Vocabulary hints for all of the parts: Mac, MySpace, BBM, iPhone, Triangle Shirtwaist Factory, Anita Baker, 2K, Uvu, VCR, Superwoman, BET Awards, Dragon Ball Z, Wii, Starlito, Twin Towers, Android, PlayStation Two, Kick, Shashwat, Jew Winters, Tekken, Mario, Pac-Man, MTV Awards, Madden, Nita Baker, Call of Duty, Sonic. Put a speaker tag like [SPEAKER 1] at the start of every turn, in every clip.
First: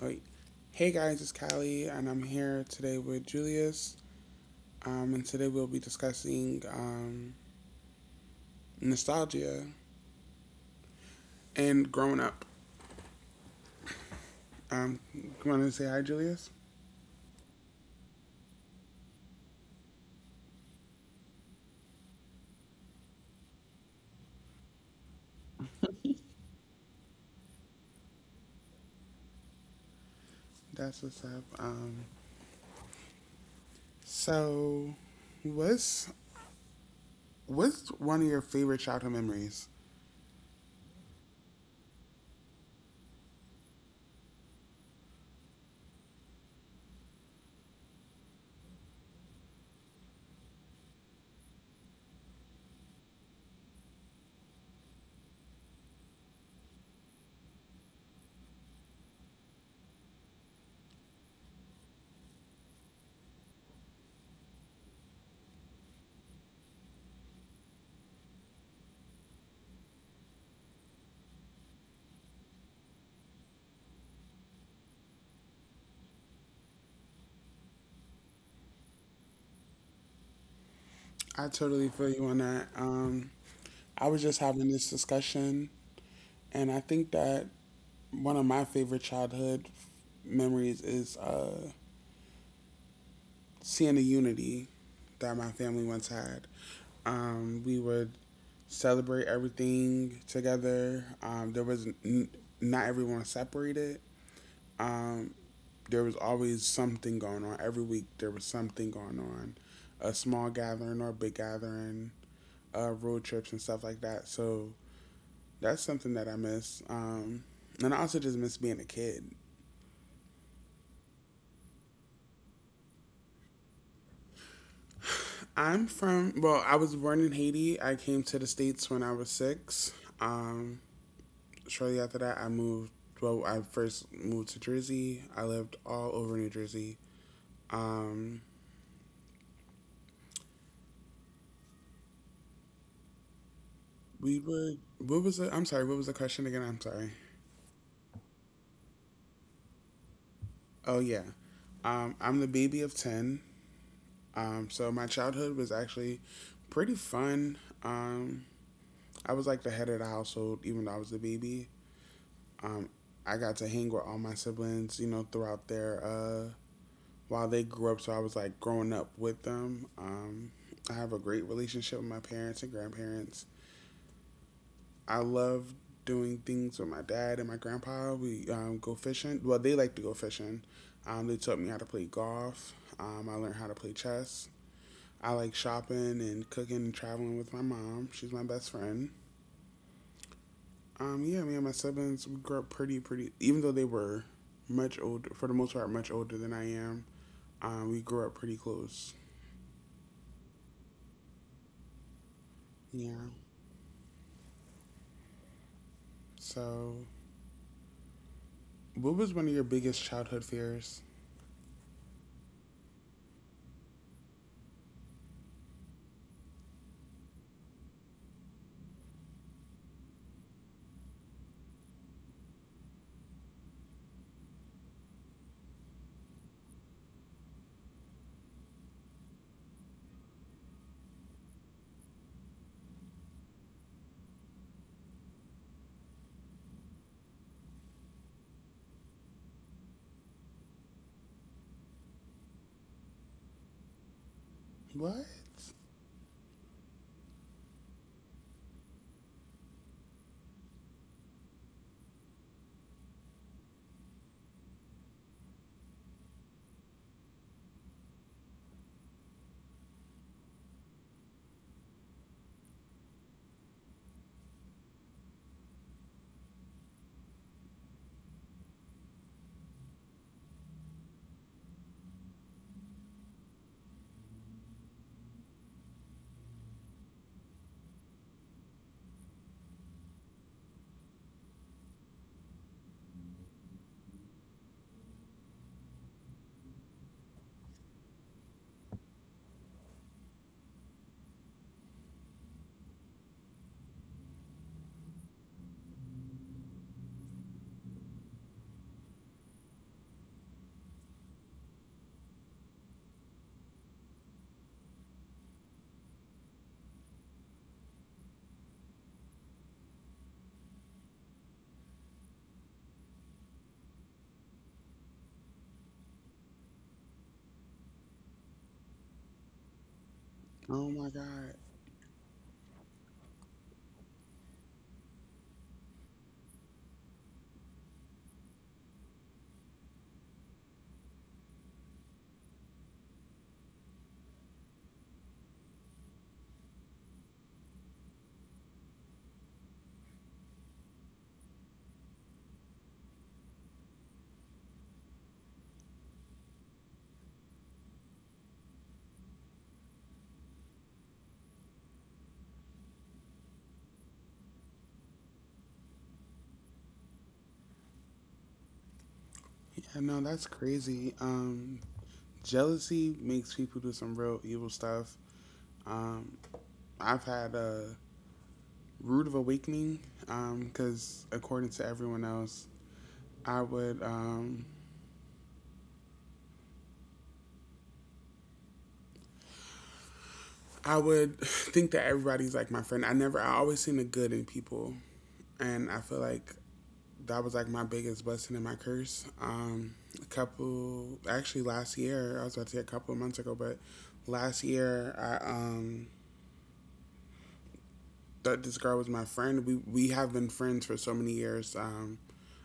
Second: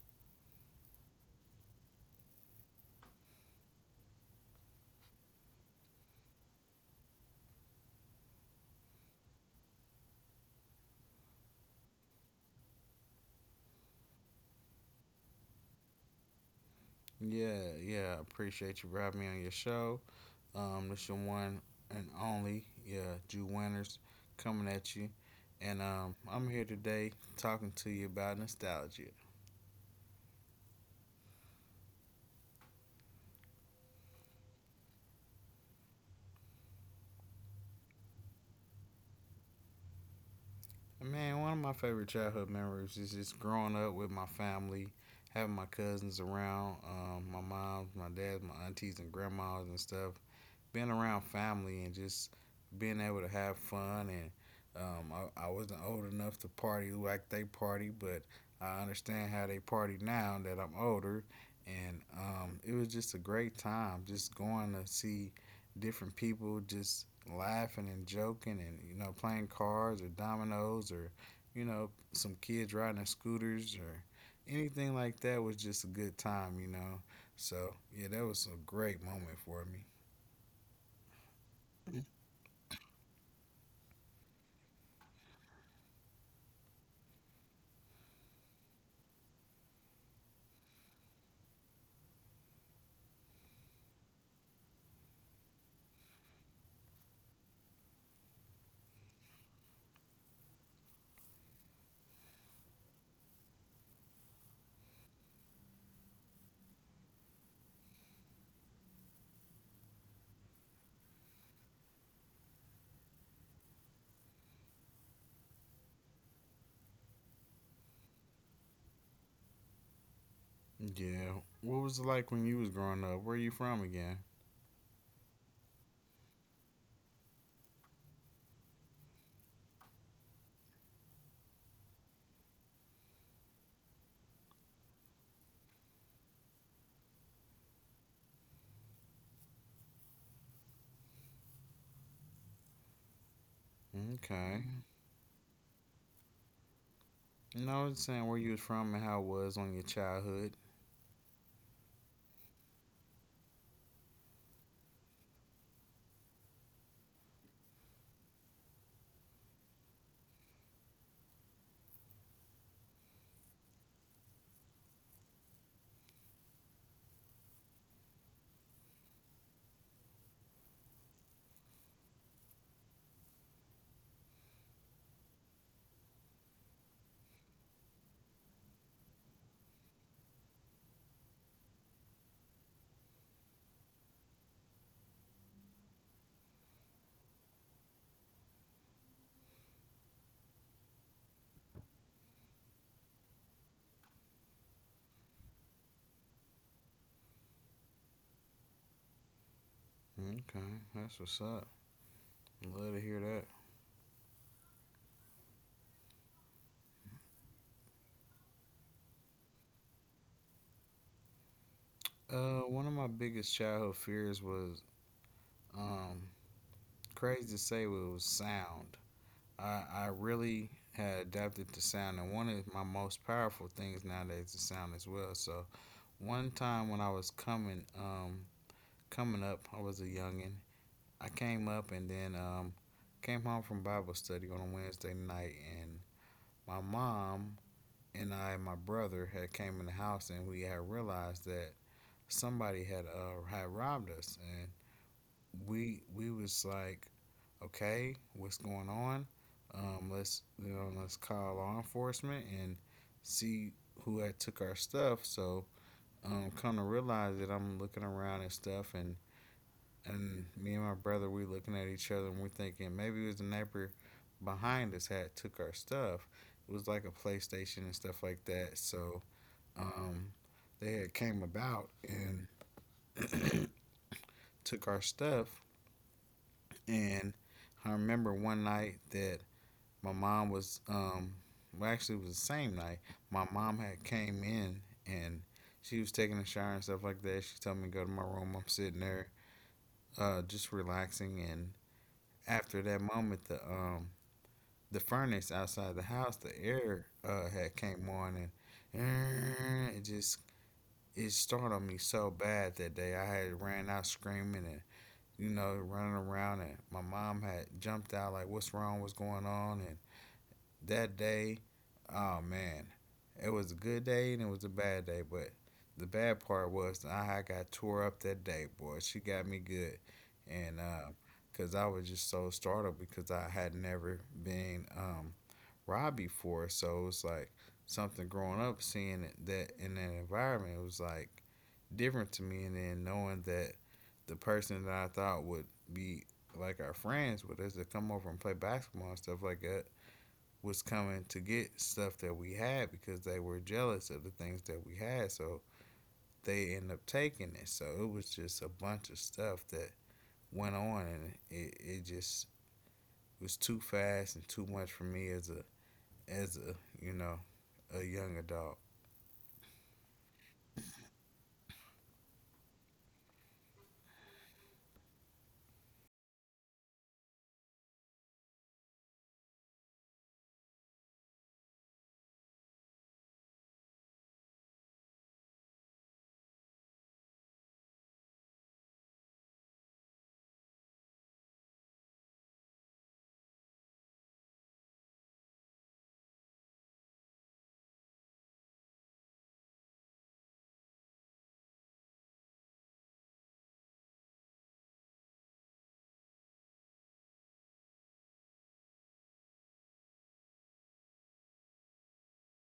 [SPEAKER 1] Like, hey guys, it's Callie, and I'm here today with Julius. And today we'll be discussing nostalgia and growing up. You want to say hi, Julius?
[SPEAKER 2] Yeah, yeah. Appreciate you for having me on your show. This your one and only, yeah, Jew Winters coming at you. And I'm here today talking to you about nostalgia.
[SPEAKER 1] That's what's up. So, what's what's one of your favorite childhood memories?
[SPEAKER 2] And man, one of my favorite childhood memories is just growing up with my family, having my cousins around, my mom, my dad, my aunties, and grandmas and stuff. Being around family and just being able to have fun and I wasn't old enough to party like they party, but I understand how they party now that I'm older. And it was just a great time, just going to see different people, just laughing and joking, and playing cards or dominoes, or some kids riding their scooters or anything like that was just a good time. So yeah, that was a great moment for me.
[SPEAKER 1] I totally feel you on that. I was just having this discussion, and I think that one of my favorite childhood memories is seeing the unity that my family once had. We would celebrate everything together. Not everyone was separated. Um, there was always something going on. Every week there was something going on, a small gathering or a big gathering, road trips and stuff like that. So that's something that I miss. And I also just miss being a kid.
[SPEAKER 2] Yeah. What was it like when you was growing up? Where you from again?
[SPEAKER 1] I'm from, well, I was born in Haiti. I came to the States when I was 6. Um, shortly after that, I moved. Well, I first moved to Jersey. I lived all over New Jersey. Um, we
[SPEAKER 2] Okay.
[SPEAKER 1] would. What was the? I'm sorry. What was the question again? I'm sorry.
[SPEAKER 2] No, it's saying where you was from and how it was on your childhood.
[SPEAKER 1] Oh yeah, I'm the baby of 10. So my childhood was actually pretty fun. Um, I was like the head of the household, even though I was the baby. Um, I got to hang with all my siblings, you know, throughout their while they grew up, so I was like growing up with them. I have a great relationship with my parents and grandparents. I love doing things with my dad and my grandpa. We go fishing. Well, they like to go fishing. They taught me how to play golf. I learned how to play chess. I like shopping and cooking and traveling with my mom. She's my best friend. Yeah, me and my siblings we grew up pretty, pretty. Even though they were much older, for the most part, much older than I am. We grew up pretty close.
[SPEAKER 2] Okay, that's what's up. Love to
[SPEAKER 1] Yeah.
[SPEAKER 2] hear that.
[SPEAKER 1] So what was one of your biggest childhood fears?
[SPEAKER 2] One of my biggest childhood fears was um crazy to say, but it was sound. I really had adapted to sound, and one of my most powerful things nowadays is sound as well. So one time when I was coming up, I was a youngin. I came up and then came home from Bible study on a Wednesday night, and my mom and I and my brother had came in the house, and we had realized that somebody had robbed us, and
[SPEAKER 1] What?
[SPEAKER 2] we was like, okay, what's going on? Let's let's call law enforcement and see who had took our stuff. So come to realize that I'm looking around and stuff, and me and my brother we looking at each other and we're thinking maybe it was the neighbor behind us had took our stuff. It was like a PlayStation and stuff like that. So um, they had came about and took our stuff. And I remember one night that my mom was well actually it was the same night my mom had came in and she was taking a shower and stuff like that. She told me to go to my room. I'm sitting there, just relaxing. And after that moment, the furnace outside the house, the air had came on, and uh, it just it startled me so bad that day. I had ran out screaming and running around, and my mom had jumped out like, "What's wrong? What's going on?" And that day, oh man, it was a good day and it was a bad day, but the bad part was that I got tore up that day, boy. She got me good, and
[SPEAKER 1] Oh my god.
[SPEAKER 2] because I was just so startled because I had never been robbed before. So it's like something growing up, seeing it, that in that environment, it was like different to me. And then knowing that the person that I thought would be like our friends with us to come over and play basketball and stuff like that was coming to get stuff that we had because they were jealous of the things that we had. So they end up taking it. So it was just a bunch of stuff that went on and it just was too fast and too much for me as a as a you know a young adult.
[SPEAKER 1] Yeah, no, that's crazy. Jealousy makes people do some real evil stuff. Um, I've had a rude of awakening because, according to everyone else, I would um, I would think that everybody's like my friend. I never, I always seen the good in people, and I feel like that was like my biggest blessing and my curse. A couple, actually, last year I was about to say a couple of months ago, but last year I thought this girl was my friend. We have been friends for so many years. Um,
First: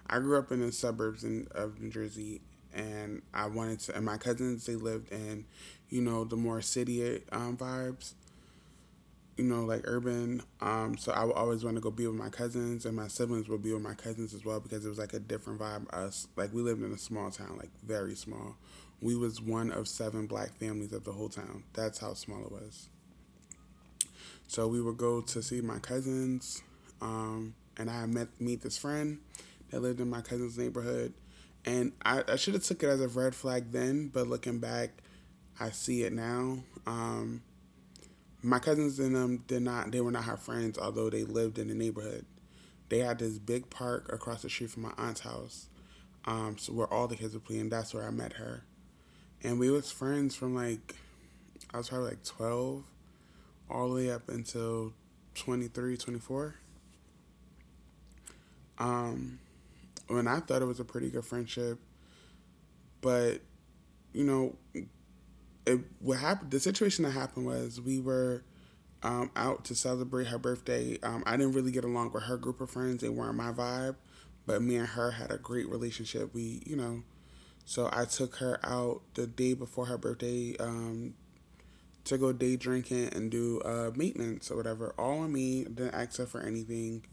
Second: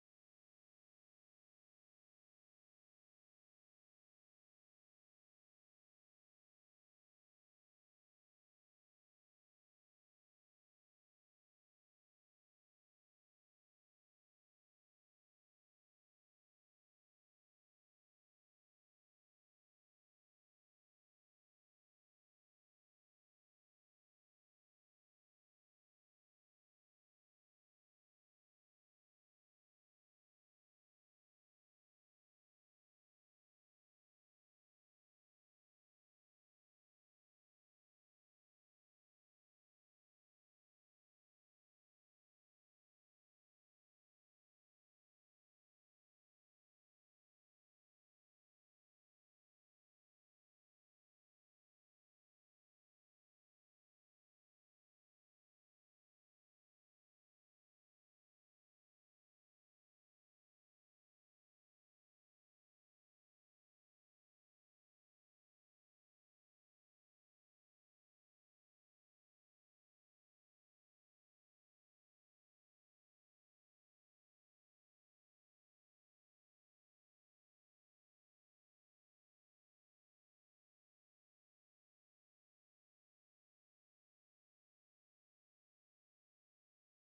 [SPEAKER 1] I grew up in the suburbs of New Jersey, and I wanted to. And my cousins they lived in, you know, the more city vibes. You know, like urban. So I would always want to go be with my cousins, and my siblings would be with my cousins as well because it was like a different vibe. Us, like we lived in a small town, like very small. We was one of seven black families of the whole town. That's how small it was. So we would go to see my cousins, and I met meet this friend that lived in my cousin's neighborhood, and I should have took it as a red flag then, but looking back, I see it now. Um, my cousins and them did not. They were not her friends, although they lived in the neighborhood. They had this big park across the street from my aunt's house, so where all the kids were playing. That's where I met her, and we was friends from like I was probably like 12 all the way up until 23, 24. Um, when I thought it was a pretty good friendship, but you know, it what happened. The situation that happened was we were out to celebrate her birthday. I didn't really get along with her group of friends; they weren't my vibe. But me and her had a great relationship. We, you know, so I took her out the day before her birthday to go day drinking and do maintenance or whatever. All on me. Didn't ask her for anything.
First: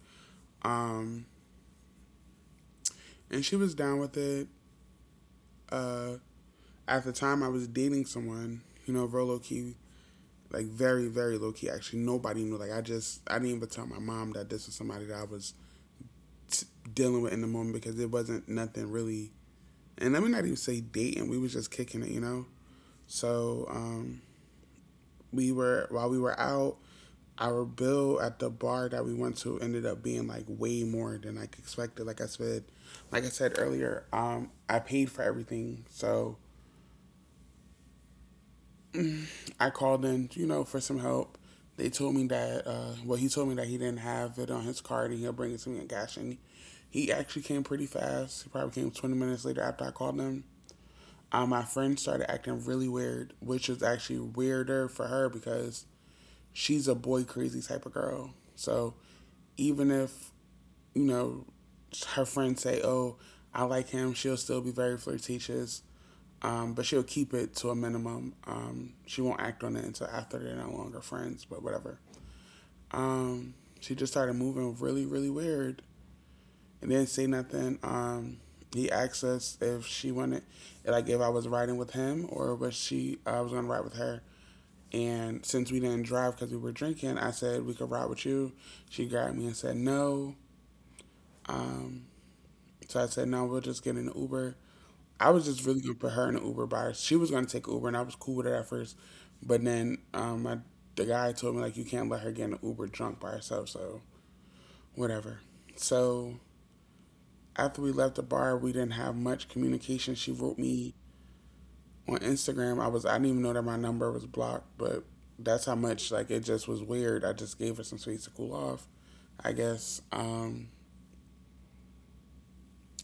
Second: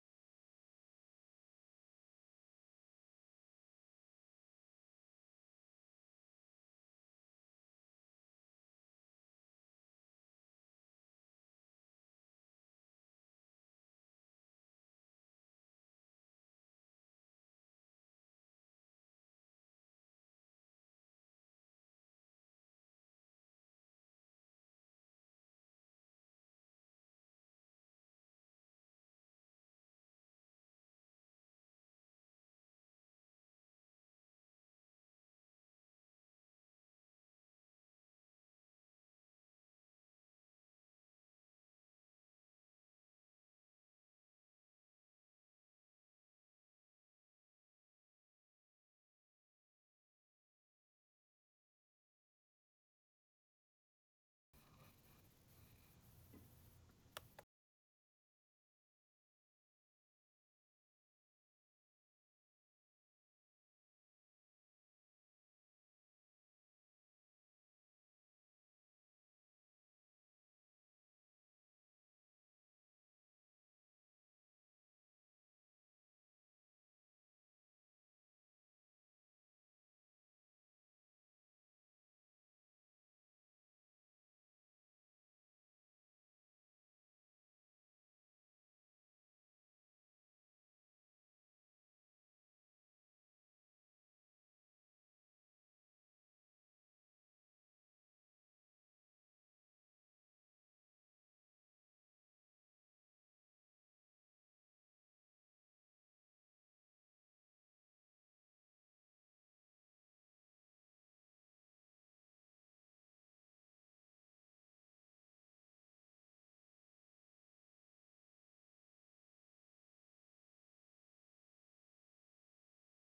[SPEAKER 1] Um, and she was down with it. Uh, at the time, I was dating someone. You know, real low key, like very, very low key. Actually, nobody knew. Like I didn't even tell my mom that this was somebody that I was dealing with in the moment because it wasn't nothing really. And let me not even say dating. We was just kicking it, you know. So we were while we were out, our bill at the bar that we went to ended up being like way more than I expected. Like I said earlier, I paid for everything. So I called in, you know, for some help. They told me that, well, he told me that he didn't have it on his card and he'll bring it to me in cash. And he actually came pretty fast. He probably came 20 minutes later after I called him. My friend started acting really weird, which was actually weirder for her because she's a boy crazy type of girl. So even if, you know, her friends say, oh, I like him, she'll still be very flirtatious. But she'll keep it to a minimum. She won't act on it until after they're no longer friends, but whatever. Um, she just started moving really, really weird. It didn't say nothing. He asked us if she wanted, like, if I was riding with him or I was gonna ride with her. And since we didn't drive because we were drinking, I said we could ride with you. She grabbed me and said no. Um, so I said no, we'll just get in an Uber. I was just really gonna put her in an Uber by her. She was gonna take Uber, and I was cool with it at first. But then the guy told me like you can't let her get in an Uber drunk by herself. So whatever. So after we left the bar, we didn't have much communication. She wrote me on Instagram. I didn't even know that my number was blocked, but that's how much like it just was weird. I just gave her some space to cool off, I guess. Um,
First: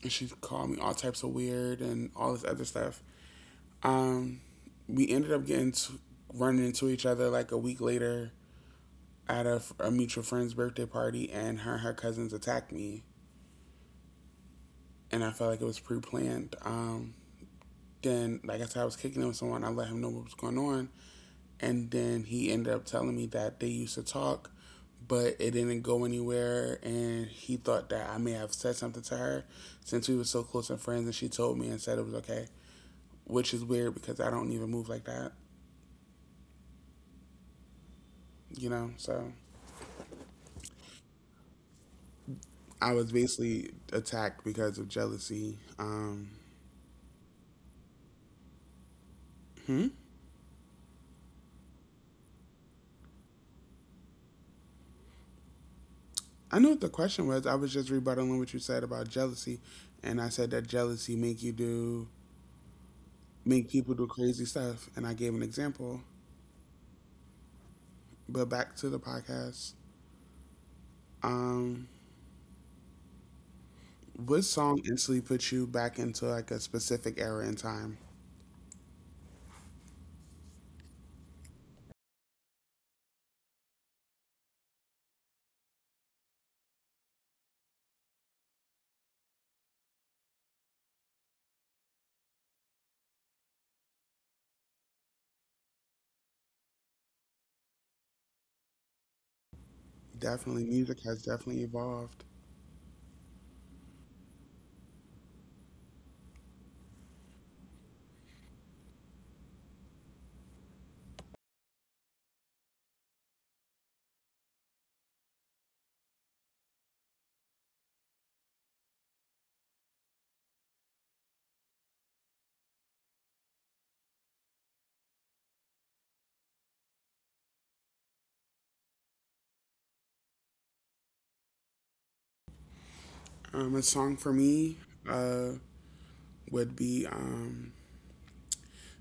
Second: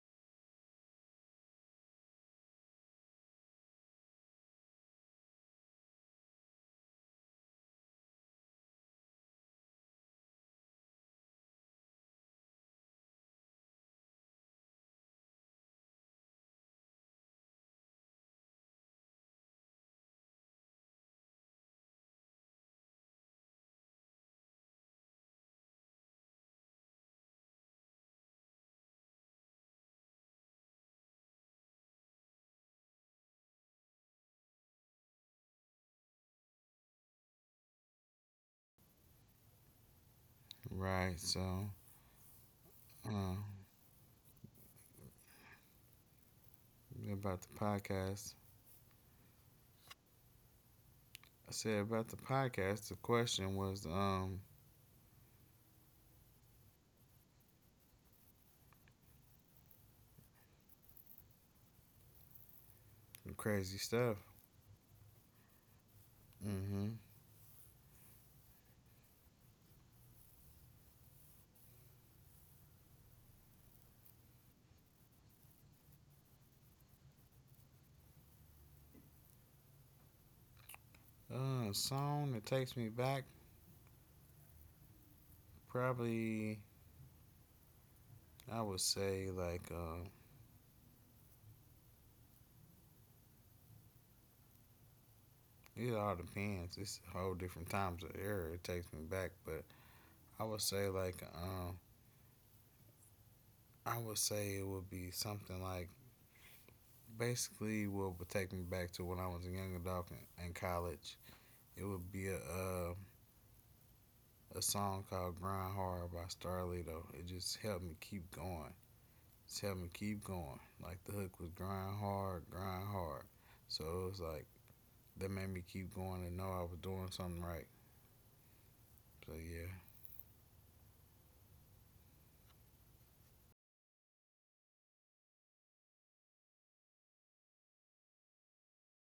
[SPEAKER 1] and she called me all types of weird and all this other stuff. Um, we ended up running into each other like a week later at a mutual friend's birthday party, and her cousins attacked me, and I felt like it was pre planned. Then, like I said, I was kicking it with someone. I let him know what was going on. And then he ended up telling me that they used to talk, but it didn't go anywhere. And he thought that I may have said something to her since we were so close and friends. And she told me and said it was okay, which is weird because I don't even move like that, you know? So
[SPEAKER 2] Right. So
[SPEAKER 1] I was
[SPEAKER 2] um,
[SPEAKER 1] basically attacked because of jealousy.
[SPEAKER 2] about the podcast,
[SPEAKER 1] Hmm?
[SPEAKER 2] I said about the podcast. The question was
[SPEAKER 1] I knew what the question was. I was just rebuttaling what you said about jealousy. And I said that jealousy make
[SPEAKER 2] crazy
[SPEAKER 1] people do
[SPEAKER 2] stuff.
[SPEAKER 1] crazy stuff. And I gave an example.
[SPEAKER 2] Mm-hmm.
[SPEAKER 1] But back to the podcast. Um, what song instantly put you back into like a specific era in time?
[SPEAKER 2] Song that takes me back, probably I would say like it all depends. It's a whole different times of era. It takes me back, but I would
[SPEAKER 1] Definitely,
[SPEAKER 2] say
[SPEAKER 1] music
[SPEAKER 2] like
[SPEAKER 1] has definitely evolved.
[SPEAKER 2] I would say it would be something like basically what would take me back to when I was a young adult in college. It would be a song called "Grind Hard" by Starlito. It just helped me keep going. Just helped me keep going. Like the hook was "Grind Hard, Grind Hard," so it was like that made me keep going and know I was doing something right. So yeah,
[SPEAKER 1] A song for me, uh, would be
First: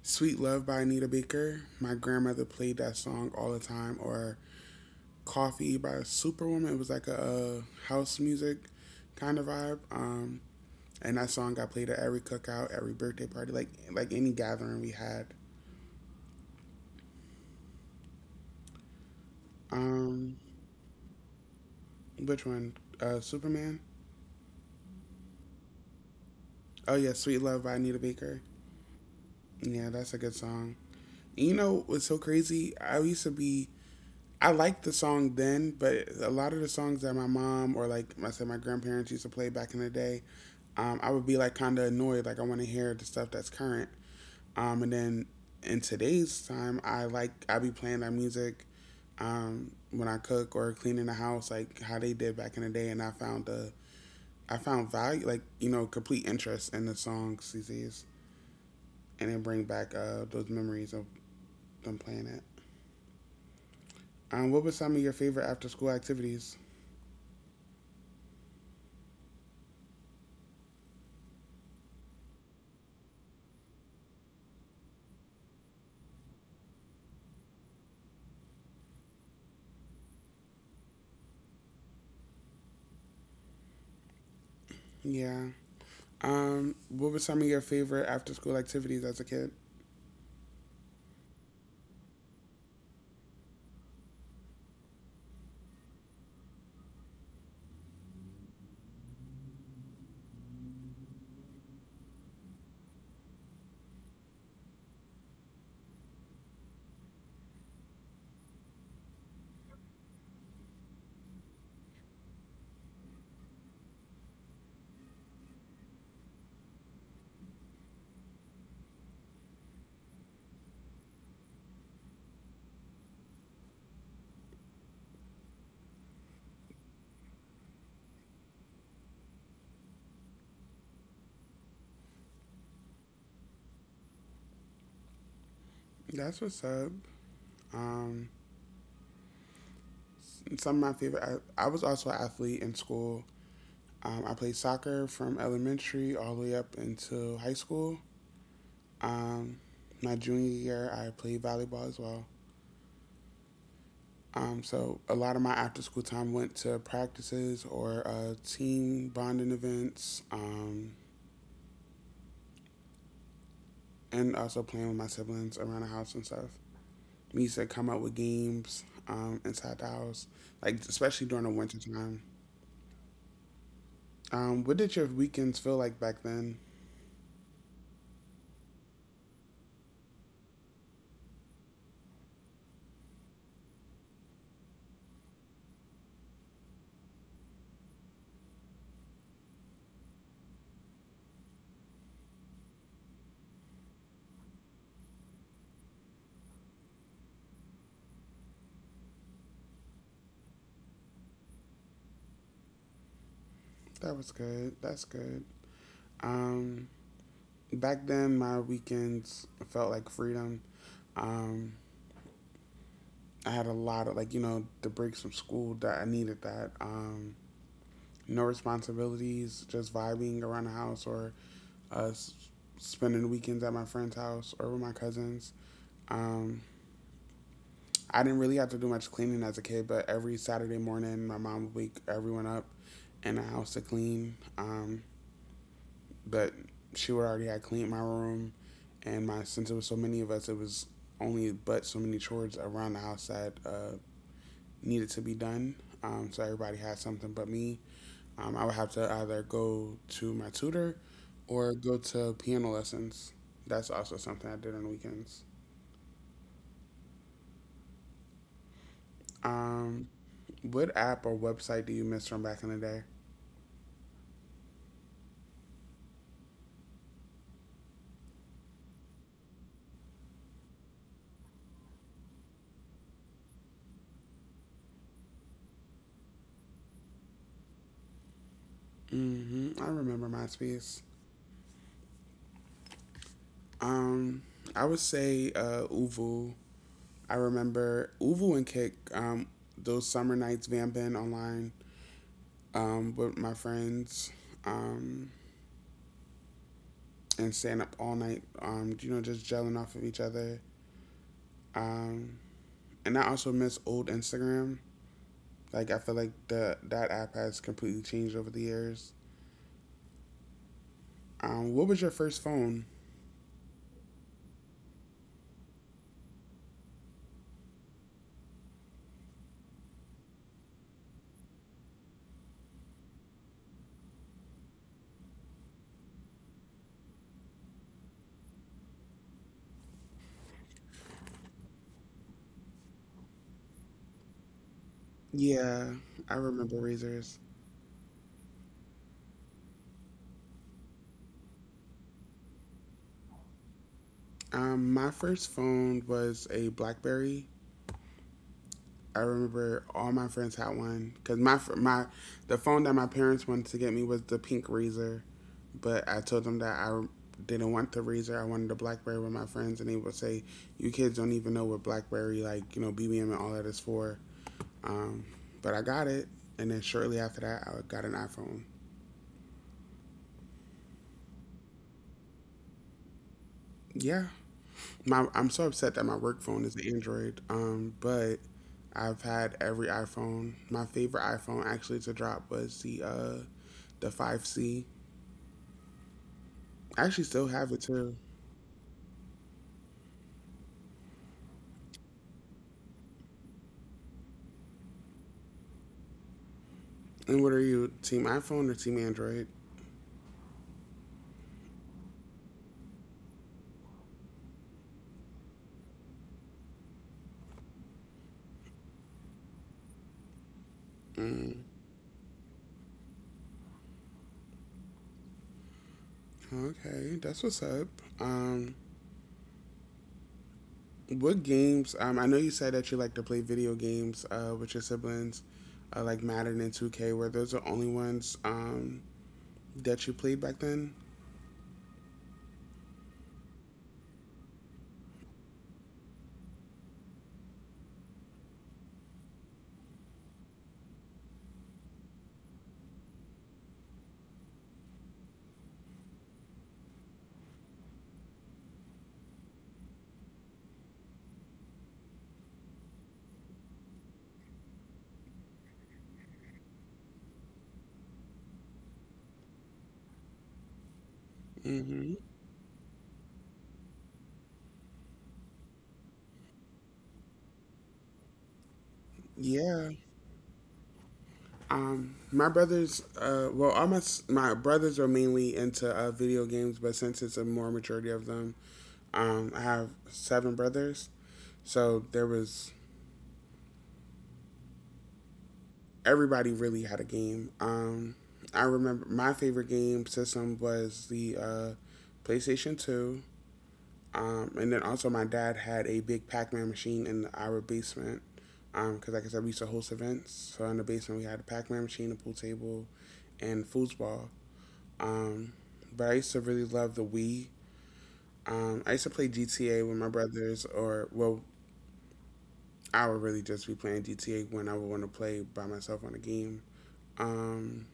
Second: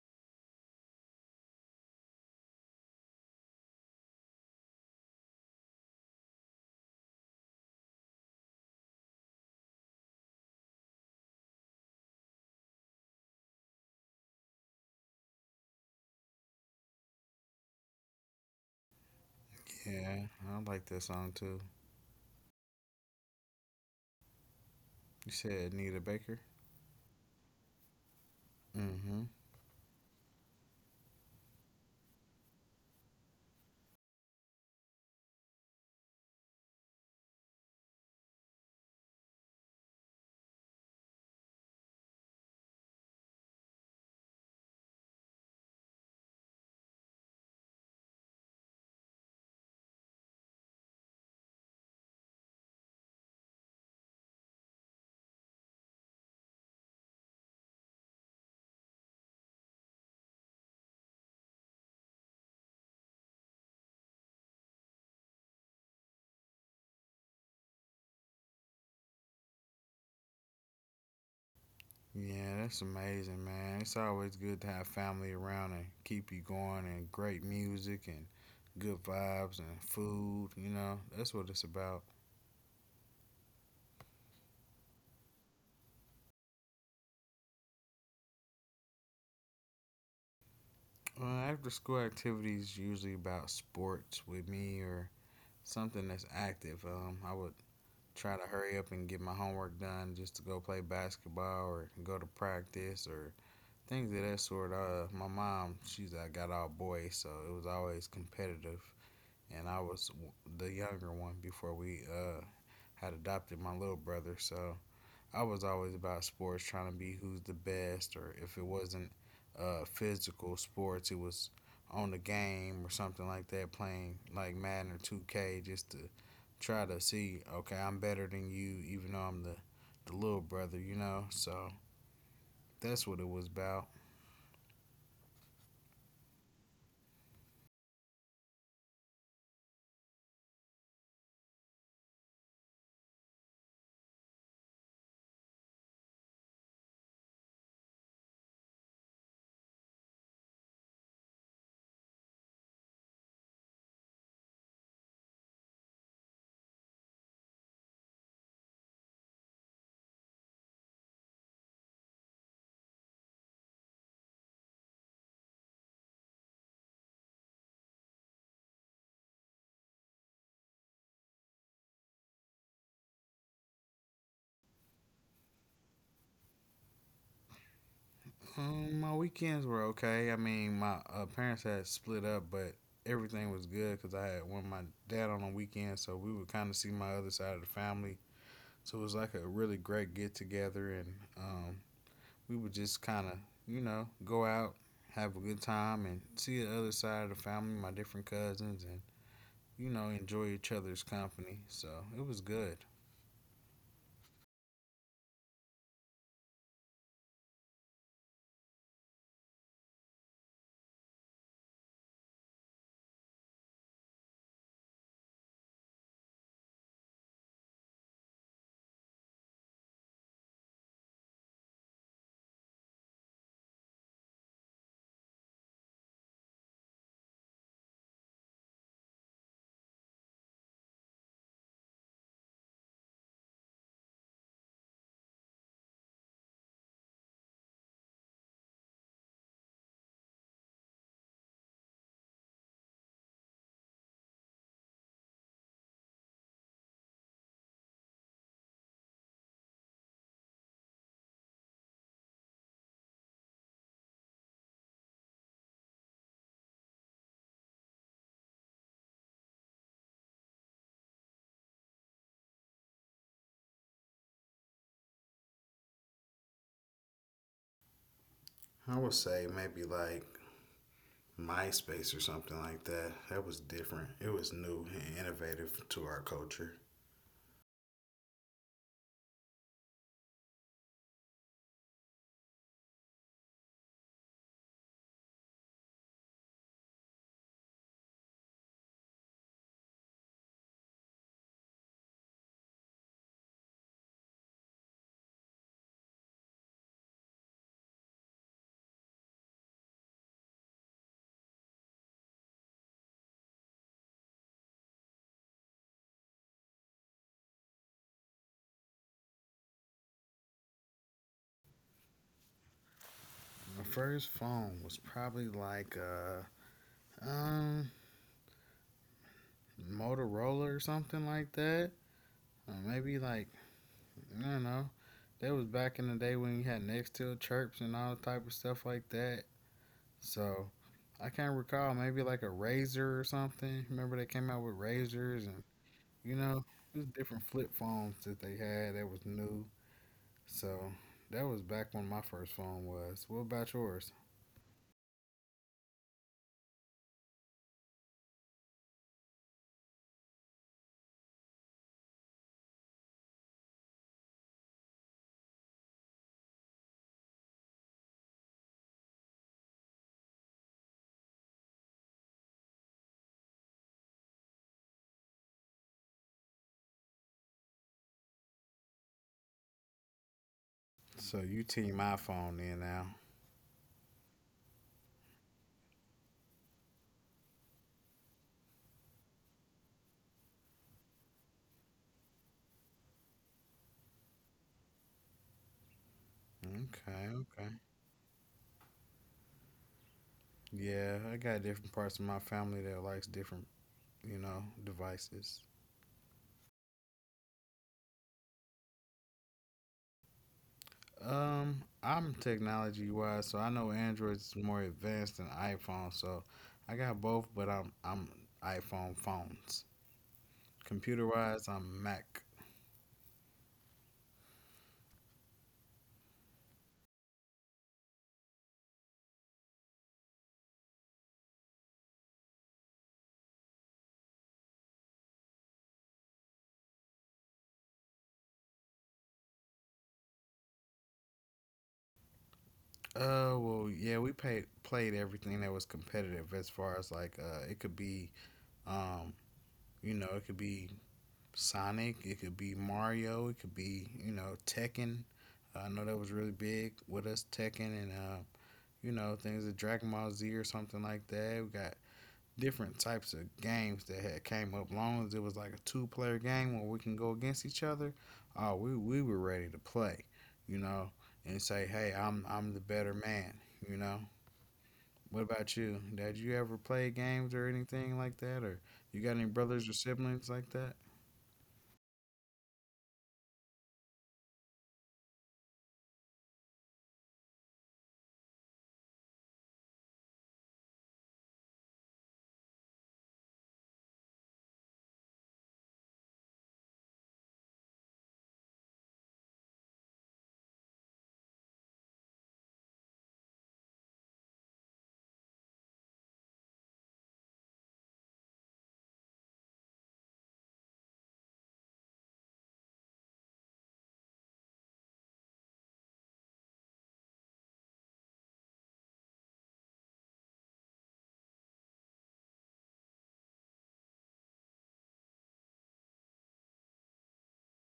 [SPEAKER 1] "Sweet Love" by Anita Baker. My grandmother played that song all the time. Or "Coffee" by Superwoman. It was like a house music kind of vibe. And that song got played at every cookout, every birthday party, like any gathering we had.
[SPEAKER 2] yeah,
[SPEAKER 1] Um,
[SPEAKER 2] I like that song too.
[SPEAKER 1] which one? Superman.
[SPEAKER 2] You said Nita Baker.
[SPEAKER 1] Oh yeah, "Sweet Love" by Anita Baker.
[SPEAKER 2] Mm-hmm.
[SPEAKER 1] Yeah, that's a good song. You know what's so crazy? I used to be. I liked the song then, but a lot of the songs that my mom or like I said, my grandparents used to play back in the day, I would be like kind of annoyed. Like I want to hear the stuff that's current. And then in today's time, I be playing that music when I cook or cleaning the house, like how they did back in the day. And I found value, like you know, complete interest in the songs these days. And then bring back those memories of them playing it. What were some of your favorite after school activities?
[SPEAKER 2] Yeah, that's amazing, man. It's always good to have family around and keep you going and great music and good vibes and food. That's what it's about.
[SPEAKER 1] Yeah. What were some of your favorite after school activities as a kid?
[SPEAKER 2] After school activities usually about sports with me or something that's active. I would try to hurry up and get my homework done just to go play basketball or go to practice or things of that sort. My mom, she's I got all boys, so it was always competitive, and I was the younger one before we had adopted my little brother. So I was always about sports, trying to be who's the best, or if it wasn't physical sports, it was on the game or something like that, playing like Madden or 2K, just to try to see, okay, I'm better than you, even though I'm the little brother, you know? So that's what it was about.
[SPEAKER 1] That's what's up. Um, some of my favorite. I was also an athlete in school. I played soccer from elementary all the way up into high school. Um, my junior year, I played volleyball as well. So a lot of my after school time went to practices or team bonding events, and also playing with my siblings around the house and stuff. We used to come up with games inside the house, like especially during the winter time. What did your weekends feel like back then?
[SPEAKER 2] My weekends were okay. I mean, my parents had split up, but everything was good because I had one my dad on the weekend, so we would kind of see my other side of the family. So it was like a really great get together, and we would just kind of, you know, go out, have a good time, and see the other side of the family, my different cousins, and, you know, enjoy each other's company. So it was good.
[SPEAKER 1] That was good. That's good. Um, back then, my weekends felt like freedom. Um, I had a lot of like you know the breaks from school that I needed that. No responsibilities, just vibing around the house or us spending the weekends at my friend's house or with my cousins. Um, I didn't really have to do much cleaning as a kid, but every Saturday morning, my mom would wake everyone up in the house to clean. But she would already had cleaned my room, and my since it was so many of us, it was only but so many chores around the house that needed to be done. So everybody had something but me. I would have to either go to my tutor or go to piano lessons. That's also something I did on the weekends. Um, what app or website do you miss from back in the day?
[SPEAKER 2] I would say maybe like MySpace or something like that. That was different. It was new and innovative to our culture.
[SPEAKER 1] Hmm, I remember MySpace. Um, I would say Uvu. I remember Uvu and Kick. Those summer nights vamping online with my friends, um, and staying up all night. You know, just gelling off of each other. Um, and I also miss old Instagram. Like I feel like the that app has completely changed over the years. What was your first phone?
[SPEAKER 2] My first phone was probably like a um, Motorola or something like that. Or maybe like I don't know. That was back in the day when you had next to a chirps and all type of stuff like that. So I can't recall maybe like a razor or something. Remember they came out with razors and
[SPEAKER 1] Yeah, I
[SPEAKER 2] you know
[SPEAKER 1] remember
[SPEAKER 2] it
[SPEAKER 1] Razors.
[SPEAKER 2] different flip phones that they had that was new. So that was back when my first phone was. What about yours?
[SPEAKER 1] My first phone was a BlackBerry. I remember all my friends had one because my the phone that my parents wanted to get me was the pink Razor, but I told them that I didn't want the Razor. I wanted a BlackBerry with my friends, and they would say, "You kids don't even know what BlackBerry like you know BBM and all that is for." Um, but I got it, and then shortly after that, I got an iPhone.
[SPEAKER 2] So you team my phone in now.
[SPEAKER 1] Yeah, my I'm so upset that my work phone is the Android. But I've had every iPhone. My favorite iPhone actually to drop was the 5C. I actually still have it
[SPEAKER 2] Okay,
[SPEAKER 1] too.
[SPEAKER 2] okay. Yeah, I got different parts of my family that likes different, you know, devices.
[SPEAKER 1] And what are you, team iPhone or team Android?
[SPEAKER 2] I'm technology wise, so I know Android is more advanced than iPhone. So I got both, but I'm iPhone phones.
[SPEAKER 1] Mm,
[SPEAKER 2] Computer wise, I'm Mac.
[SPEAKER 1] okay, that's what's up. Um, what games? I know you said that you like to play video games with your siblings, like Madden and 2K. Were those the only ones that you played back then?
[SPEAKER 2] Well, yeah, we paid, played everything that was competitive as far as like it could be um, you know, it could be Sonic, it could be Mario, it could be you know Tekken. I know that was really big with us Tekken and you know things like Dragon Ball Z or something like that. We got different types of games that had came up. Long as it was like a two player game where we can go against each other, we were ready to play, you know, and say,
[SPEAKER 1] Hmm.
[SPEAKER 2] hey, I'm the better man, you know. What about you? Did you ever play games or anything like that, or you got any
[SPEAKER 1] Yeah.
[SPEAKER 2] brothers or siblings like that?
[SPEAKER 1] My brothers, well, my brothers are mainly into video games, but since it's a more majority of them, I have seven brothers. So there was everybody really had a game. I remember my favorite game system was the PlayStation Two, and then also my dad had a big Pac-Man machine in our basement. Because like I said, we used to host events, so in the basement we had a Pac-Man machine, a pool table, and foosball. Um, but I used to really love the Wii. I used to play GTA with my brothers, or well, I would really just be playing GTA when I would want to play by myself on a game. Um,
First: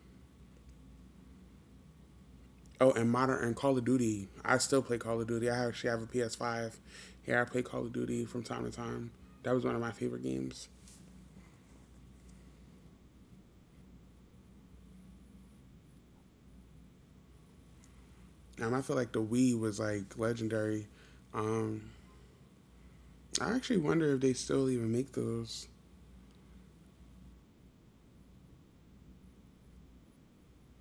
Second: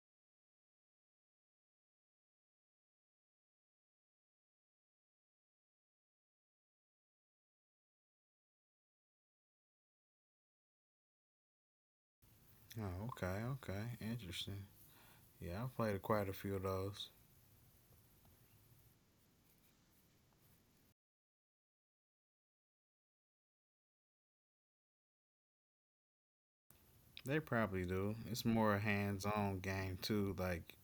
[SPEAKER 1] Oh, and modern and Call of Duty. I still play Call of Duty. I actually have a PS5. Here I play Call of Duty from time to time. That was one of my favorite games.
[SPEAKER 2] Oh, okay, okay, interesting. Yeah, I played quite a few of those.
[SPEAKER 1] I feel like the Wii was like legendary. Um, I actually wonder if they still even make those.
[SPEAKER 2] They probably do. It's more a hands-on game too. Like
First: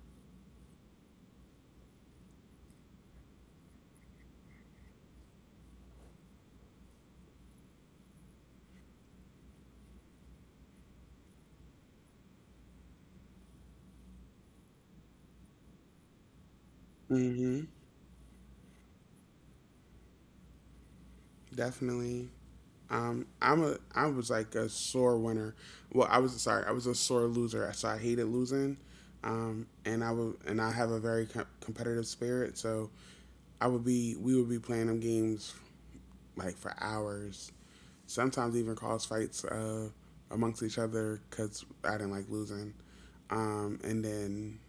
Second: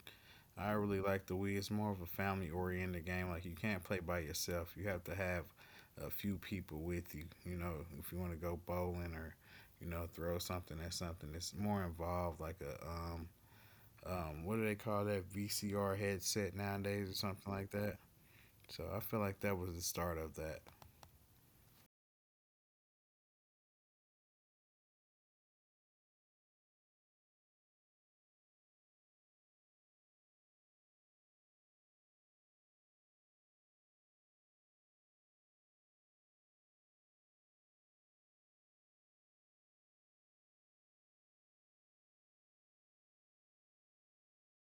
[SPEAKER 2] I really like the Wii. It's more of a family oriented game. Like you can't play by yourself. You have to have a few people with you. You know, if you want to go bowling or you know throw something at something, it's more involved. Like a What do they call that VCR headset nowadays or something like
[SPEAKER 1] Hmm.
[SPEAKER 2] that. So I feel like that was the start of that.
[SPEAKER 1] Definitely. I was like a sore winner. Well, I was sorry, I was a sore loser. So I hated losing. And I have a very competitive spirit. So I would be we would be playing them games like for hours. Sometimes even cause fights amongst each other because I didn't like losing. And then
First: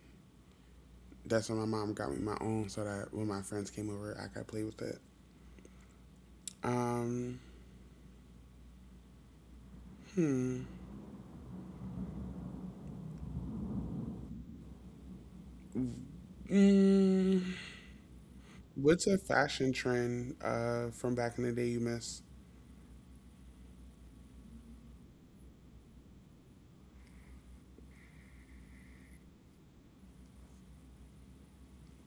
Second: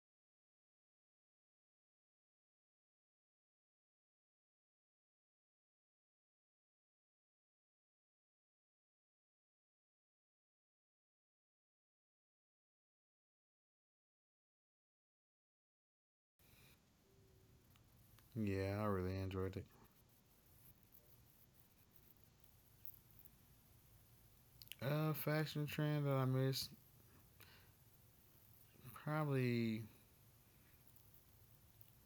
[SPEAKER 1] that's when my mom got me my own so that when my friends came over, I could play with it. Um. Hmm. Mm,
[SPEAKER 2] Yeah, I
[SPEAKER 1] what's
[SPEAKER 2] really
[SPEAKER 1] a
[SPEAKER 2] enjoyed it.
[SPEAKER 1] fashion trend from back in the day you miss?
[SPEAKER 2] Fashion trend that I missed probably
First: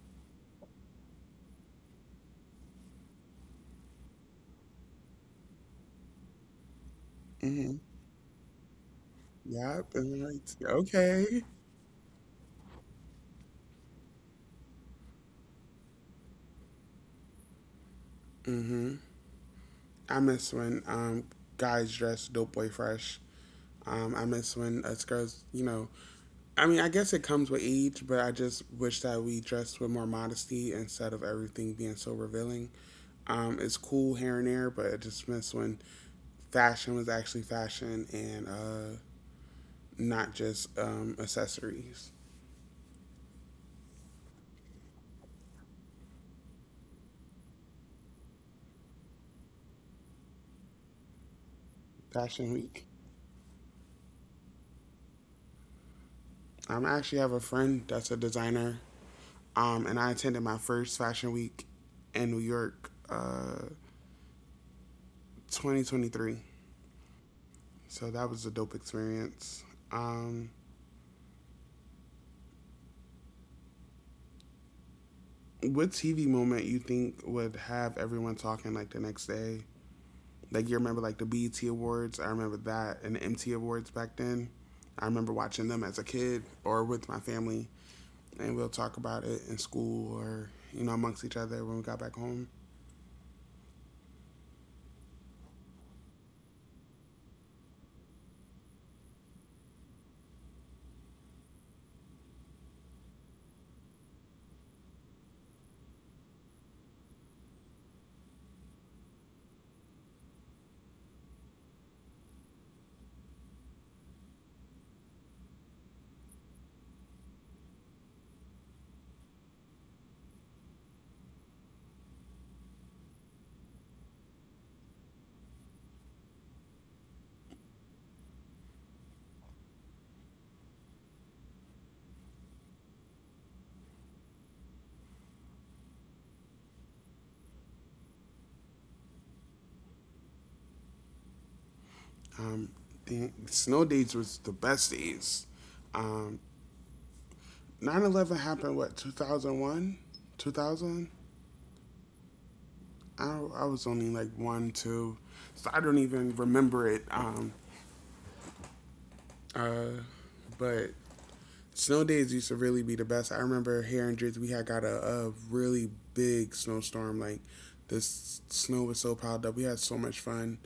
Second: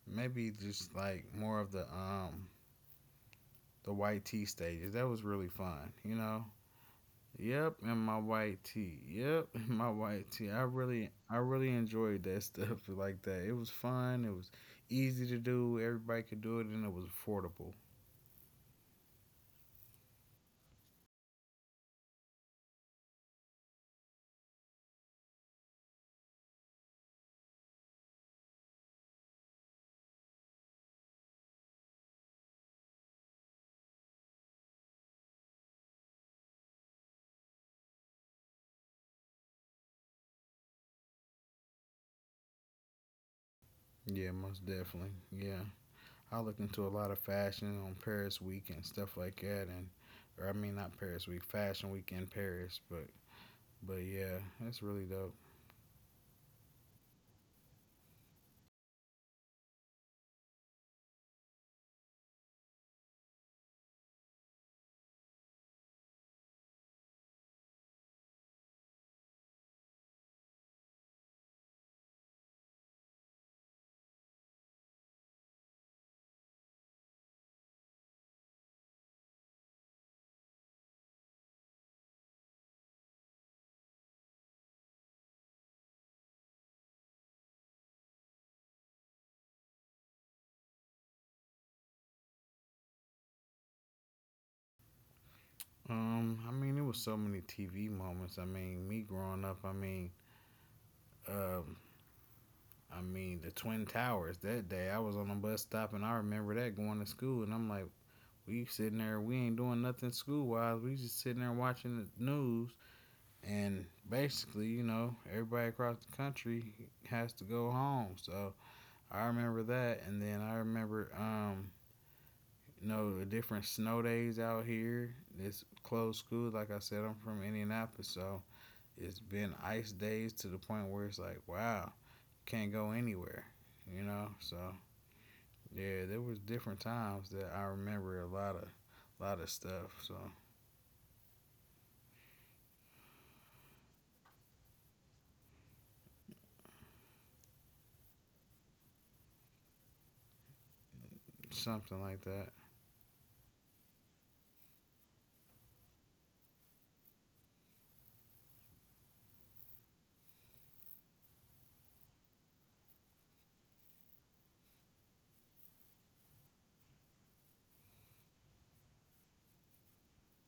[SPEAKER 2] maybe just like more of the white tee stages. That was really fun. You know,
[SPEAKER 1] Mm-hmm.
[SPEAKER 2] yep, and my white tea. Yep, and my
[SPEAKER 1] Yep. And
[SPEAKER 2] white tea.
[SPEAKER 1] like,
[SPEAKER 2] I
[SPEAKER 1] okay.
[SPEAKER 2] really enjoyed that stuff like that. It was fun. It was easy to do. Everybody could do it, and it was affordable.
[SPEAKER 1] Mm-hmm. I miss when guys dress dope boy fresh. I miss when us girls, you know, I mean, I guess it comes with age, but I just wish that we dressed with more modesty instead of everything being so revealing. It's cool here and there, but I just miss when fashion was actually fashion and not just accessories.
[SPEAKER 2] Yeah, most definitely. Yeah, I looked into a lot of fashion on Paris Week and stuff like that, and or I mean not Paris Week, Fashion Week in
[SPEAKER 1] Fashion
[SPEAKER 2] Paris,
[SPEAKER 1] Week.
[SPEAKER 2] but yeah, that's really dope.
[SPEAKER 1] I actually have a friend that's a designer, and I attended my first Fashion Week in New York, 2023. So that was a dope experience. Um, What TV moment you think would have everyone talking like the next day? Like you remember like the BET Awards? I remember that and the MT Awards back then. I remember watching them as a kid or with my family, and we'll talk about it in school or you know amongst each other when we got back home.
[SPEAKER 2] I mean, it was so many TV moments. I mean, me growing up, I mean, um, I mean, the Twin Towers that day, I was on a bus stop and I remember that going to school. And I'm like, we sitting there, we ain't doing nothing school wise. We just sitting there watching the news. And basically, you know, everybody across the country has to go home. So I remember that. And then I remember, you know, the different snow days out here. This closed school. Like I said, I'm from Indianapolis. So it's been ice days to the point where it's like, wow, can't go anywhere, you know? So yeah, there was different times that I remember a lot of stuff. So
[SPEAKER 1] Um, the snow days was the best days. Um, 9/11 happened what 2001, 2000.
[SPEAKER 2] something like that.
[SPEAKER 1] I I was only like one two, so I don't even remember it. But snow days used to really be the best. I remember here in Jersey we had got a really big snowstorm. Like snow was so piled up. We had so much fun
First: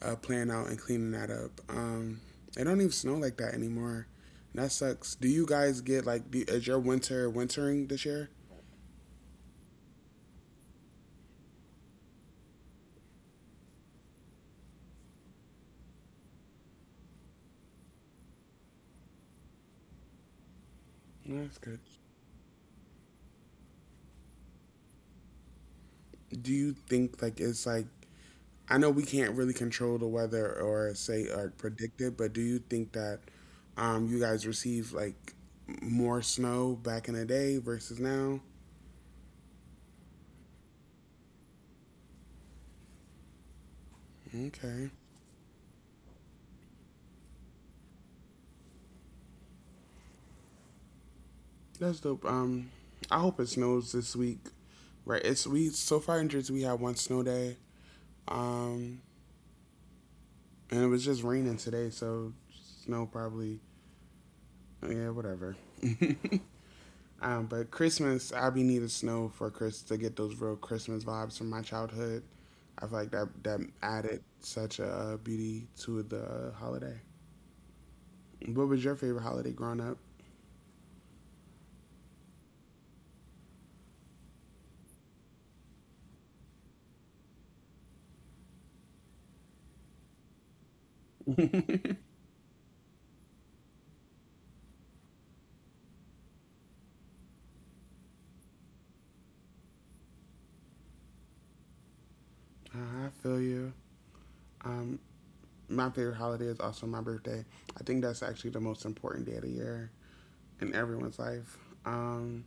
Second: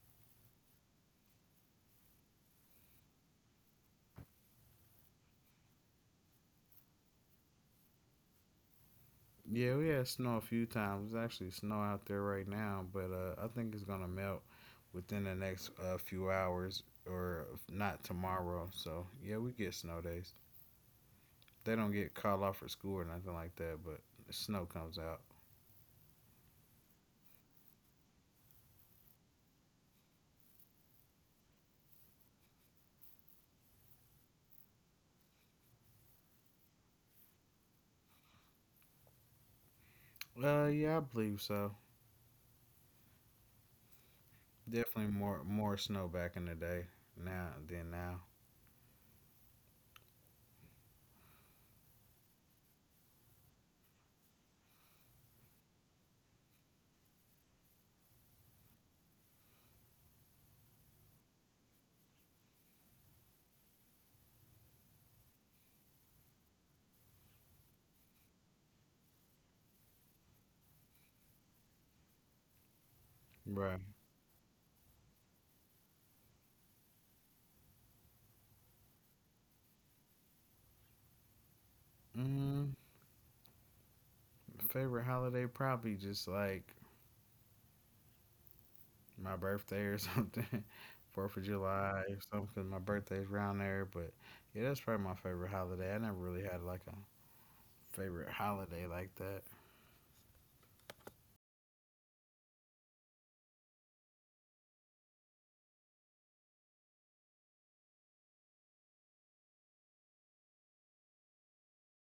[SPEAKER 1] playing out and cleaning that up. It don't even snow like that anymore. And that sucks. Do you guys get like is your winter wintering this year?
[SPEAKER 2] Yeah, we had snow a few times. There's actually snow out there right now, but I think it's gonna melt within the next few hours, or if not tomorrow. So yeah, we get snow days.
[SPEAKER 1] No, that's
[SPEAKER 2] They
[SPEAKER 1] good.
[SPEAKER 2] don't get called off for school or nothing like that, but the snow comes out.
[SPEAKER 1] Do you think like it's like I know we can't really control the weather or say or predict it, but do you think that you guys receive like more snow back in the day versus now?
[SPEAKER 2] Yeah, I believe so.
[SPEAKER 1] Okay,
[SPEAKER 2] Definitely more snow back in the day now than now.
[SPEAKER 1] that's dope. I hope it snows this week. Right, it's we so far in Jersey we had one snow day. Um, and it was just raining today, so snow probably. Yeah, whatever. But Christmas, I be needing snow for Chris to get those real Christmas vibes from my childhood. I feel like that
[SPEAKER 2] Right.
[SPEAKER 1] added such a beauty to the holiday. What was your favorite holiday growing up?
[SPEAKER 2] Hmm, favorite holiday probably just like my birthday or something, Fourth of July or something. My birthday's around there, but yeah, that's probably my favorite holiday. I never really had like a favorite holiday like that.
[SPEAKER 1] I feel you. Um, my favorite holiday is also my birthday. I think that's actually the most important day of the year in everyone's life. Um,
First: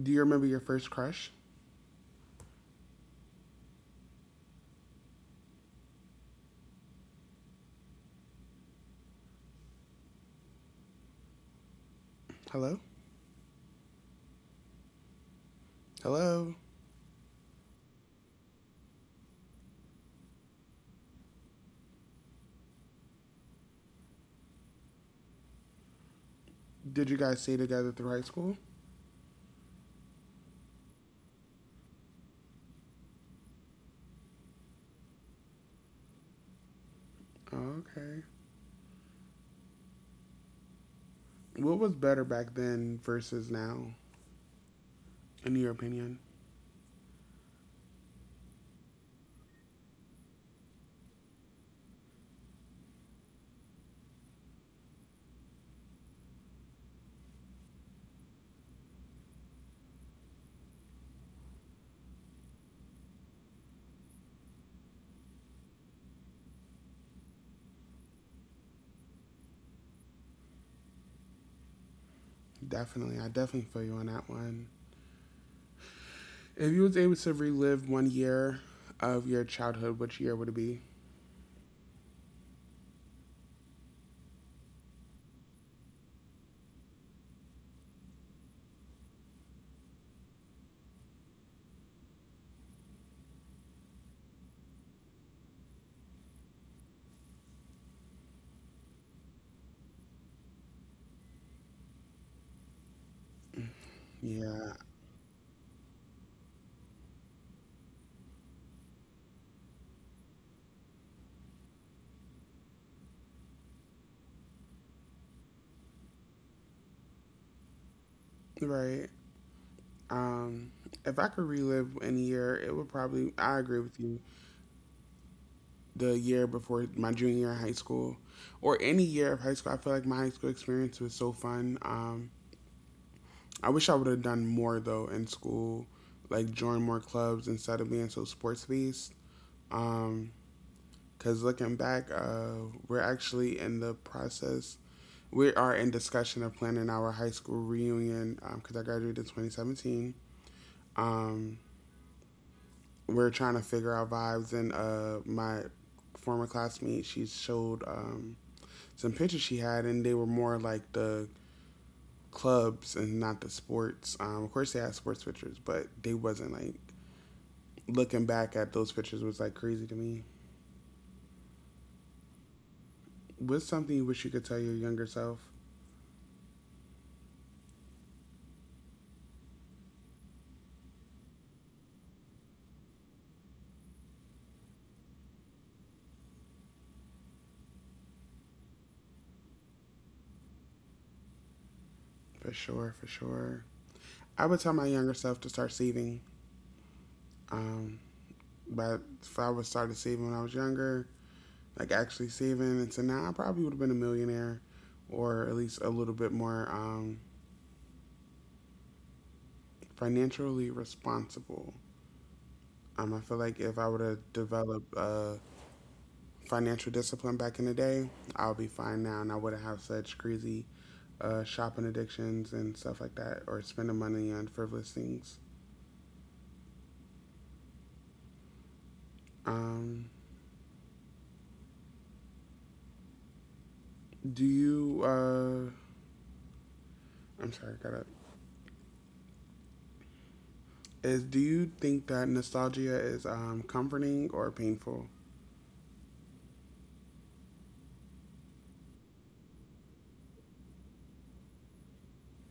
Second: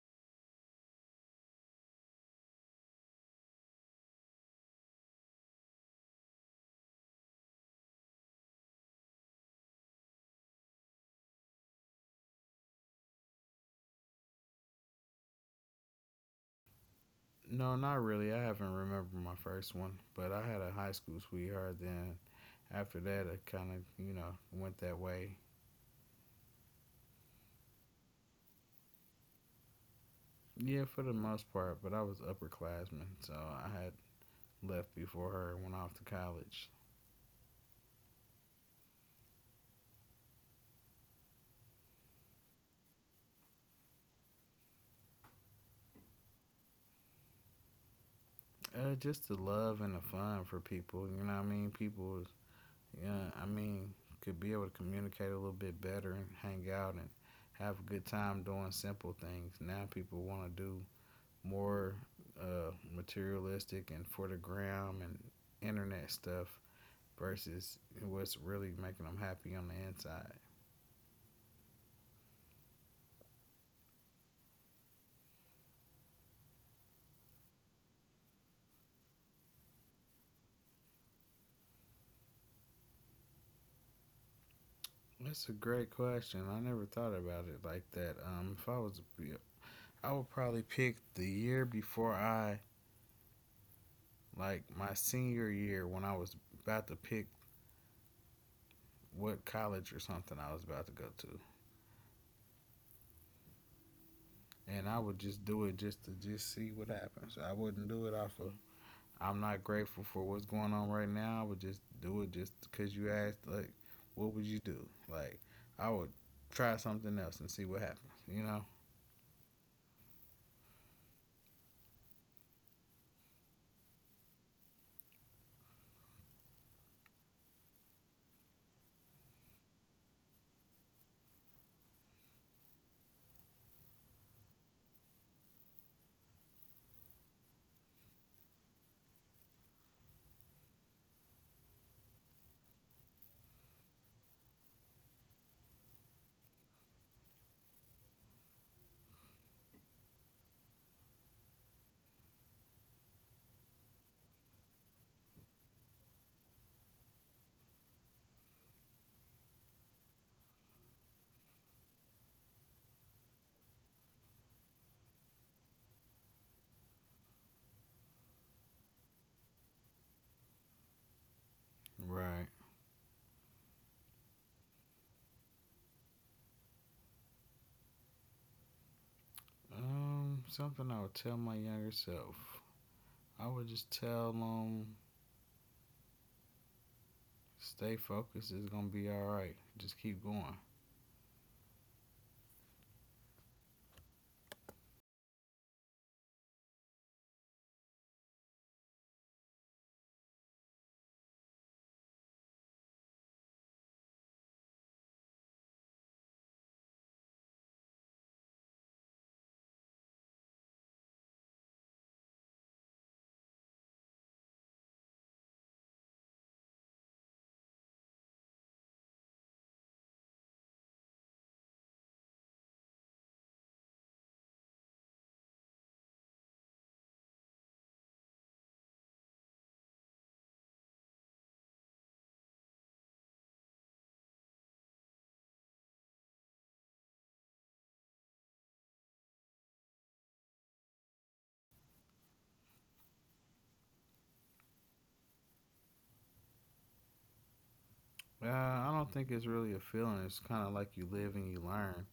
[SPEAKER 1] do you remember your first crush? Hello? Hello?
[SPEAKER 2] No, not really. I haven't remembered my first one, but I had a high school sweetheart. Then after that, it kind of, you know, went that way.
[SPEAKER 1] Did you guys stay together through high school?
[SPEAKER 2] Yeah, for the most part, but I was upperclassman, so I had left before her and went off to college.
[SPEAKER 1] Oh, okay. What was better back then versus now, in your opinion?
[SPEAKER 2] Just the love and the fun for people. You know what I mean? People, yeah, I mean, could be able to communicate a little bit better and hang out and have a good time doing simple things. Now people want to do more, materialistic and for the gram and internet stuff versus what's really making them happy on the inside.
[SPEAKER 1] Definitely, I definitely feel you on that one. If you was able to relive one year of your childhood, which year would it be?
[SPEAKER 2] That's a great question. I never thought about it like that. If I was, I would probably pick the year before I, like my senior year, when I was about to pick what college or something I was about to go to. And I would
[SPEAKER 1] Yeah,
[SPEAKER 2] just do it just to just see what happens. I wouldn't do it off of, I'm not grateful for what's going on right now. I would just do it just because you asked, like, what would you do? Like, I would try something else and see what happens. You know?
[SPEAKER 1] right. Um, if I could relive any year, it would probably, I agree with you, the year before my junior year in high school or any year of high school. I feel like my high school experience was so fun. I wish I would have done more though in school, like join more clubs instead of being so sports based. Because looking back, we're actually in the process. We are in discussion of planning our high school reunion because I graduated in 2017. Um, we're trying to figure out vibes, and my former classmate, she showed some pictures she had, and they were more like the clubs and not the sports. Of course, they had sports pictures, but they wasn't like looking back at those pictures was like crazy to me.
[SPEAKER 2] Right.
[SPEAKER 1] What's something you wish you could tell your younger self?
[SPEAKER 2] Something I would tell my younger self. I would just tell them, stay focused. It's gonna be all right. Just keep going.
[SPEAKER 1] For sure, for sure. I would tell my younger self to start saving. Um, but if I would start saving when I was younger, like actually saving, and so now I probably would have been a millionaire, or at least a little bit more financially responsible. I feel like if I would have developed a financial discipline back in the day, I'll be fine now, and I wouldn't have such crazy shopping addictions and stuff like that, or spending money on frivolous things. Um, do you? I'm sorry, I gotta is do you think that nostalgia is comforting or painful?
[SPEAKER 2] I don't think it's really a feeling. It's kind of like you live and you learn.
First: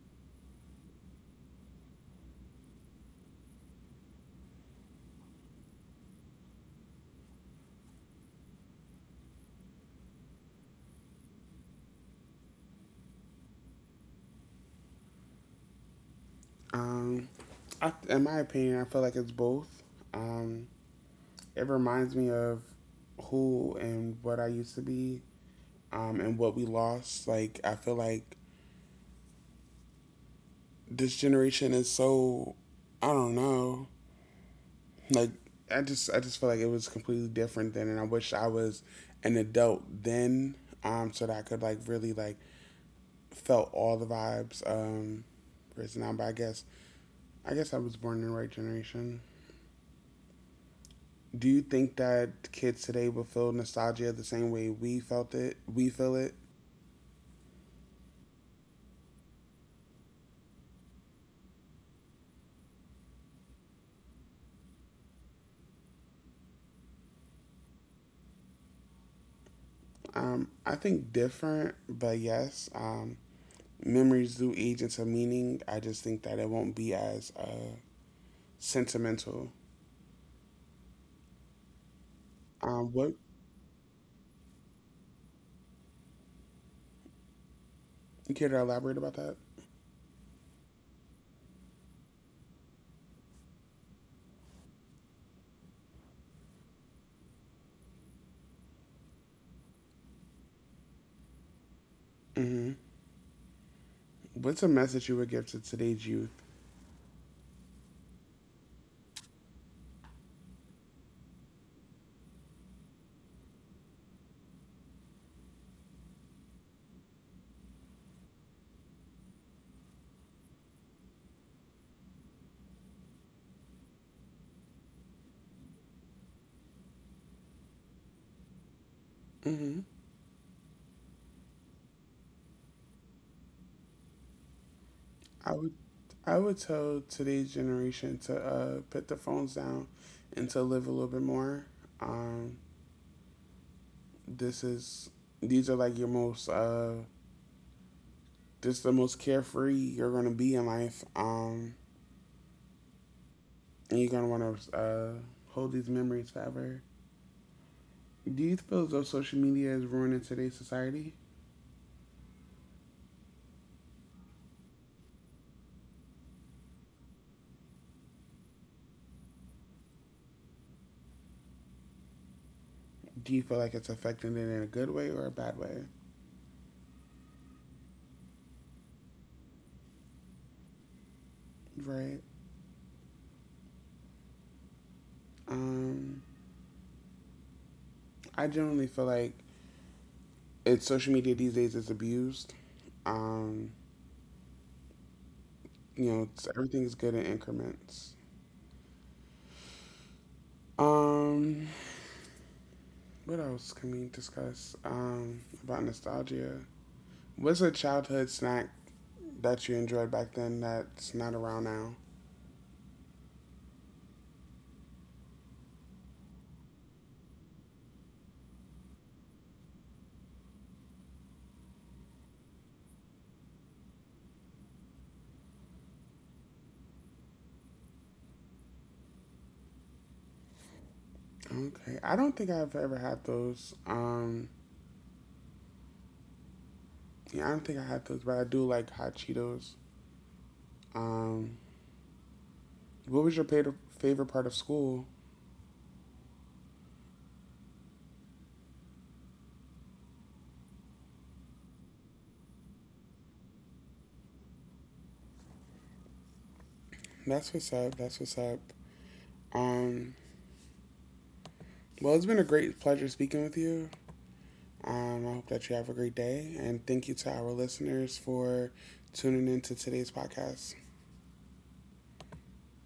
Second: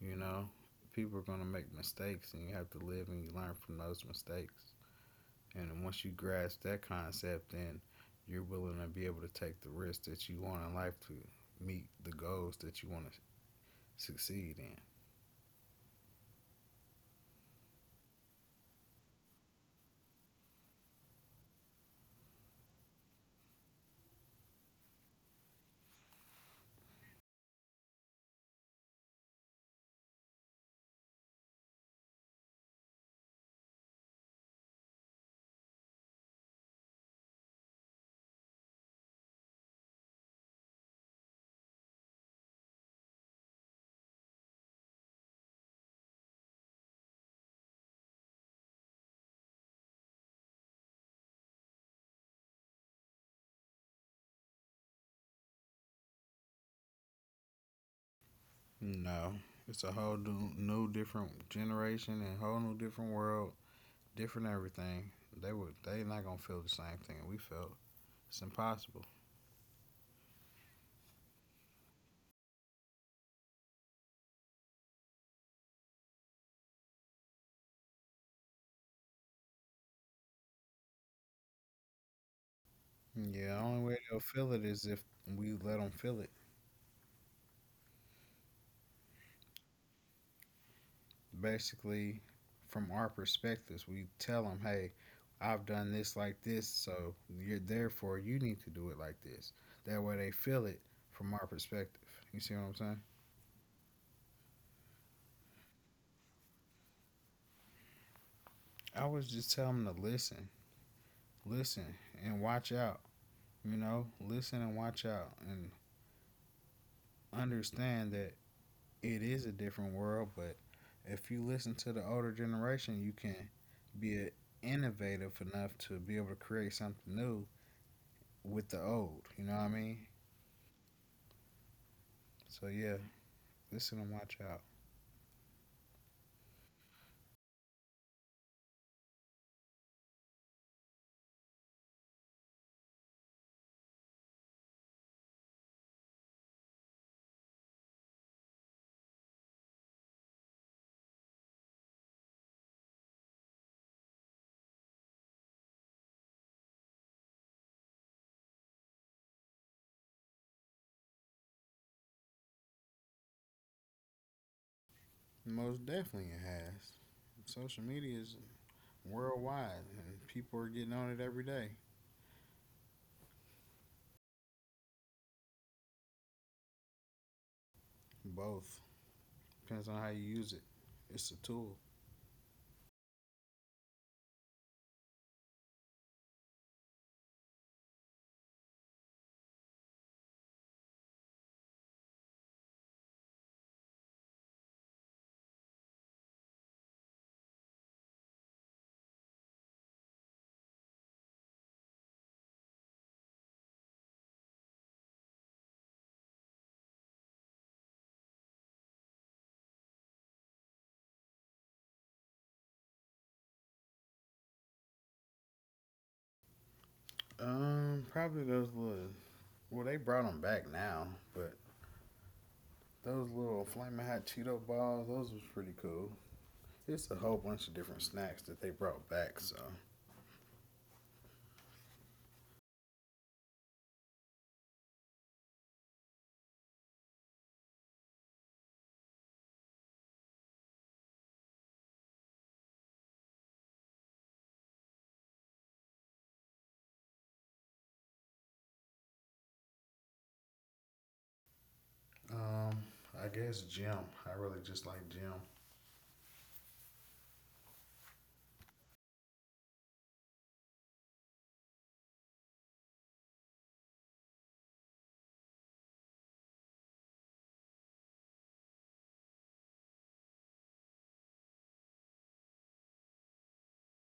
[SPEAKER 2] You know, people are going to make mistakes and you have to live and you learn from those mistakes. And once you grasp that concept, then you're willing to be able to take the risks that you want in life to meet the goals that you want to succeed in.
[SPEAKER 1] Um, I, in my opinion, I feel like it's both. Um, it reminds me of who and what I used to be, and what we lost. Like, I feel like this generation is so, I don't know. Like, I just feel like it was completely different then, and I wish I was an adult then, so that I could like really like felt all the vibes. Whereas now, but I guess I was born in the right generation. Do you think that kids today will feel nostalgia the same way we felt it? We feel it.
[SPEAKER 2] You know, it's a whole new different generation and whole new different world, different everything. They were, they not gonna feel the same thing we felt. It's impossible.
[SPEAKER 1] I think different, but yes, memories do age into meaning. I just think that it won't be as sentimental.
[SPEAKER 2] Yeah, the only way
[SPEAKER 1] What,
[SPEAKER 2] they'll feel it is if we let them feel it.
[SPEAKER 1] you care to elaborate about that?
[SPEAKER 2] Basically, from our perspectives, we tell them, hey, I've done this like this, so you're, therefore, you need to do it like this. That way they feel it, from our perspective. You see what I'm saying?
[SPEAKER 1] Hmm. What's a message you would give to today's youth?
[SPEAKER 2] I was just telling them to listen. Listen and watch out. You know, listen and watch out, and understand that it is a different world, but if you listen to the older generation, you can be innovative enough to be able to create something new with the old. You know what I mean?
[SPEAKER 1] Hmm.
[SPEAKER 2] So yeah, listen and watch out.
[SPEAKER 1] I would, I would tell today's generation to put the phones down and to live a little bit more. Um, this is These are like your most this is the most carefree you're gonna be in life. And you're gonna wanna hold these memories forever. Do you feel as though social media is ruining today's society?
[SPEAKER 2] Most definitely it has. Social media is worldwide, and people are getting on it every day.
[SPEAKER 1] Do you feel like it's affecting it in a good way or a bad way?
[SPEAKER 2] Both. Depends on how you use it. It's a tool.
[SPEAKER 1] Right. Um, I generally feel like it's social media these days is abused. Um, you know, it's, everything's good in increments. Um, what else can we discuss about nostalgia? What's a childhood snack that you enjoyed back then that's not around now?
[SPEAKER 2] Probably those little, well, they brought them back now, but those little flaming hot Cheeto balls, those was pretty cool. It's a whole bunch of different snacks that they brought back. So,
[SPEAKER 1] Okay, I don't think I've ever had those. Yeah, I don't think I had those, but I do like hot Cheetos. Um, what was your pa- favorite part of school?
[SPEAKER 2] um, I guess gym. I really just like gym.
[SPEAKER 1] That's what's up. That's what's up. Um, well, it's been a great pleasure speaking with you. I hope that you have a great day, and thank you to our listeners for tuning in to today's podcast.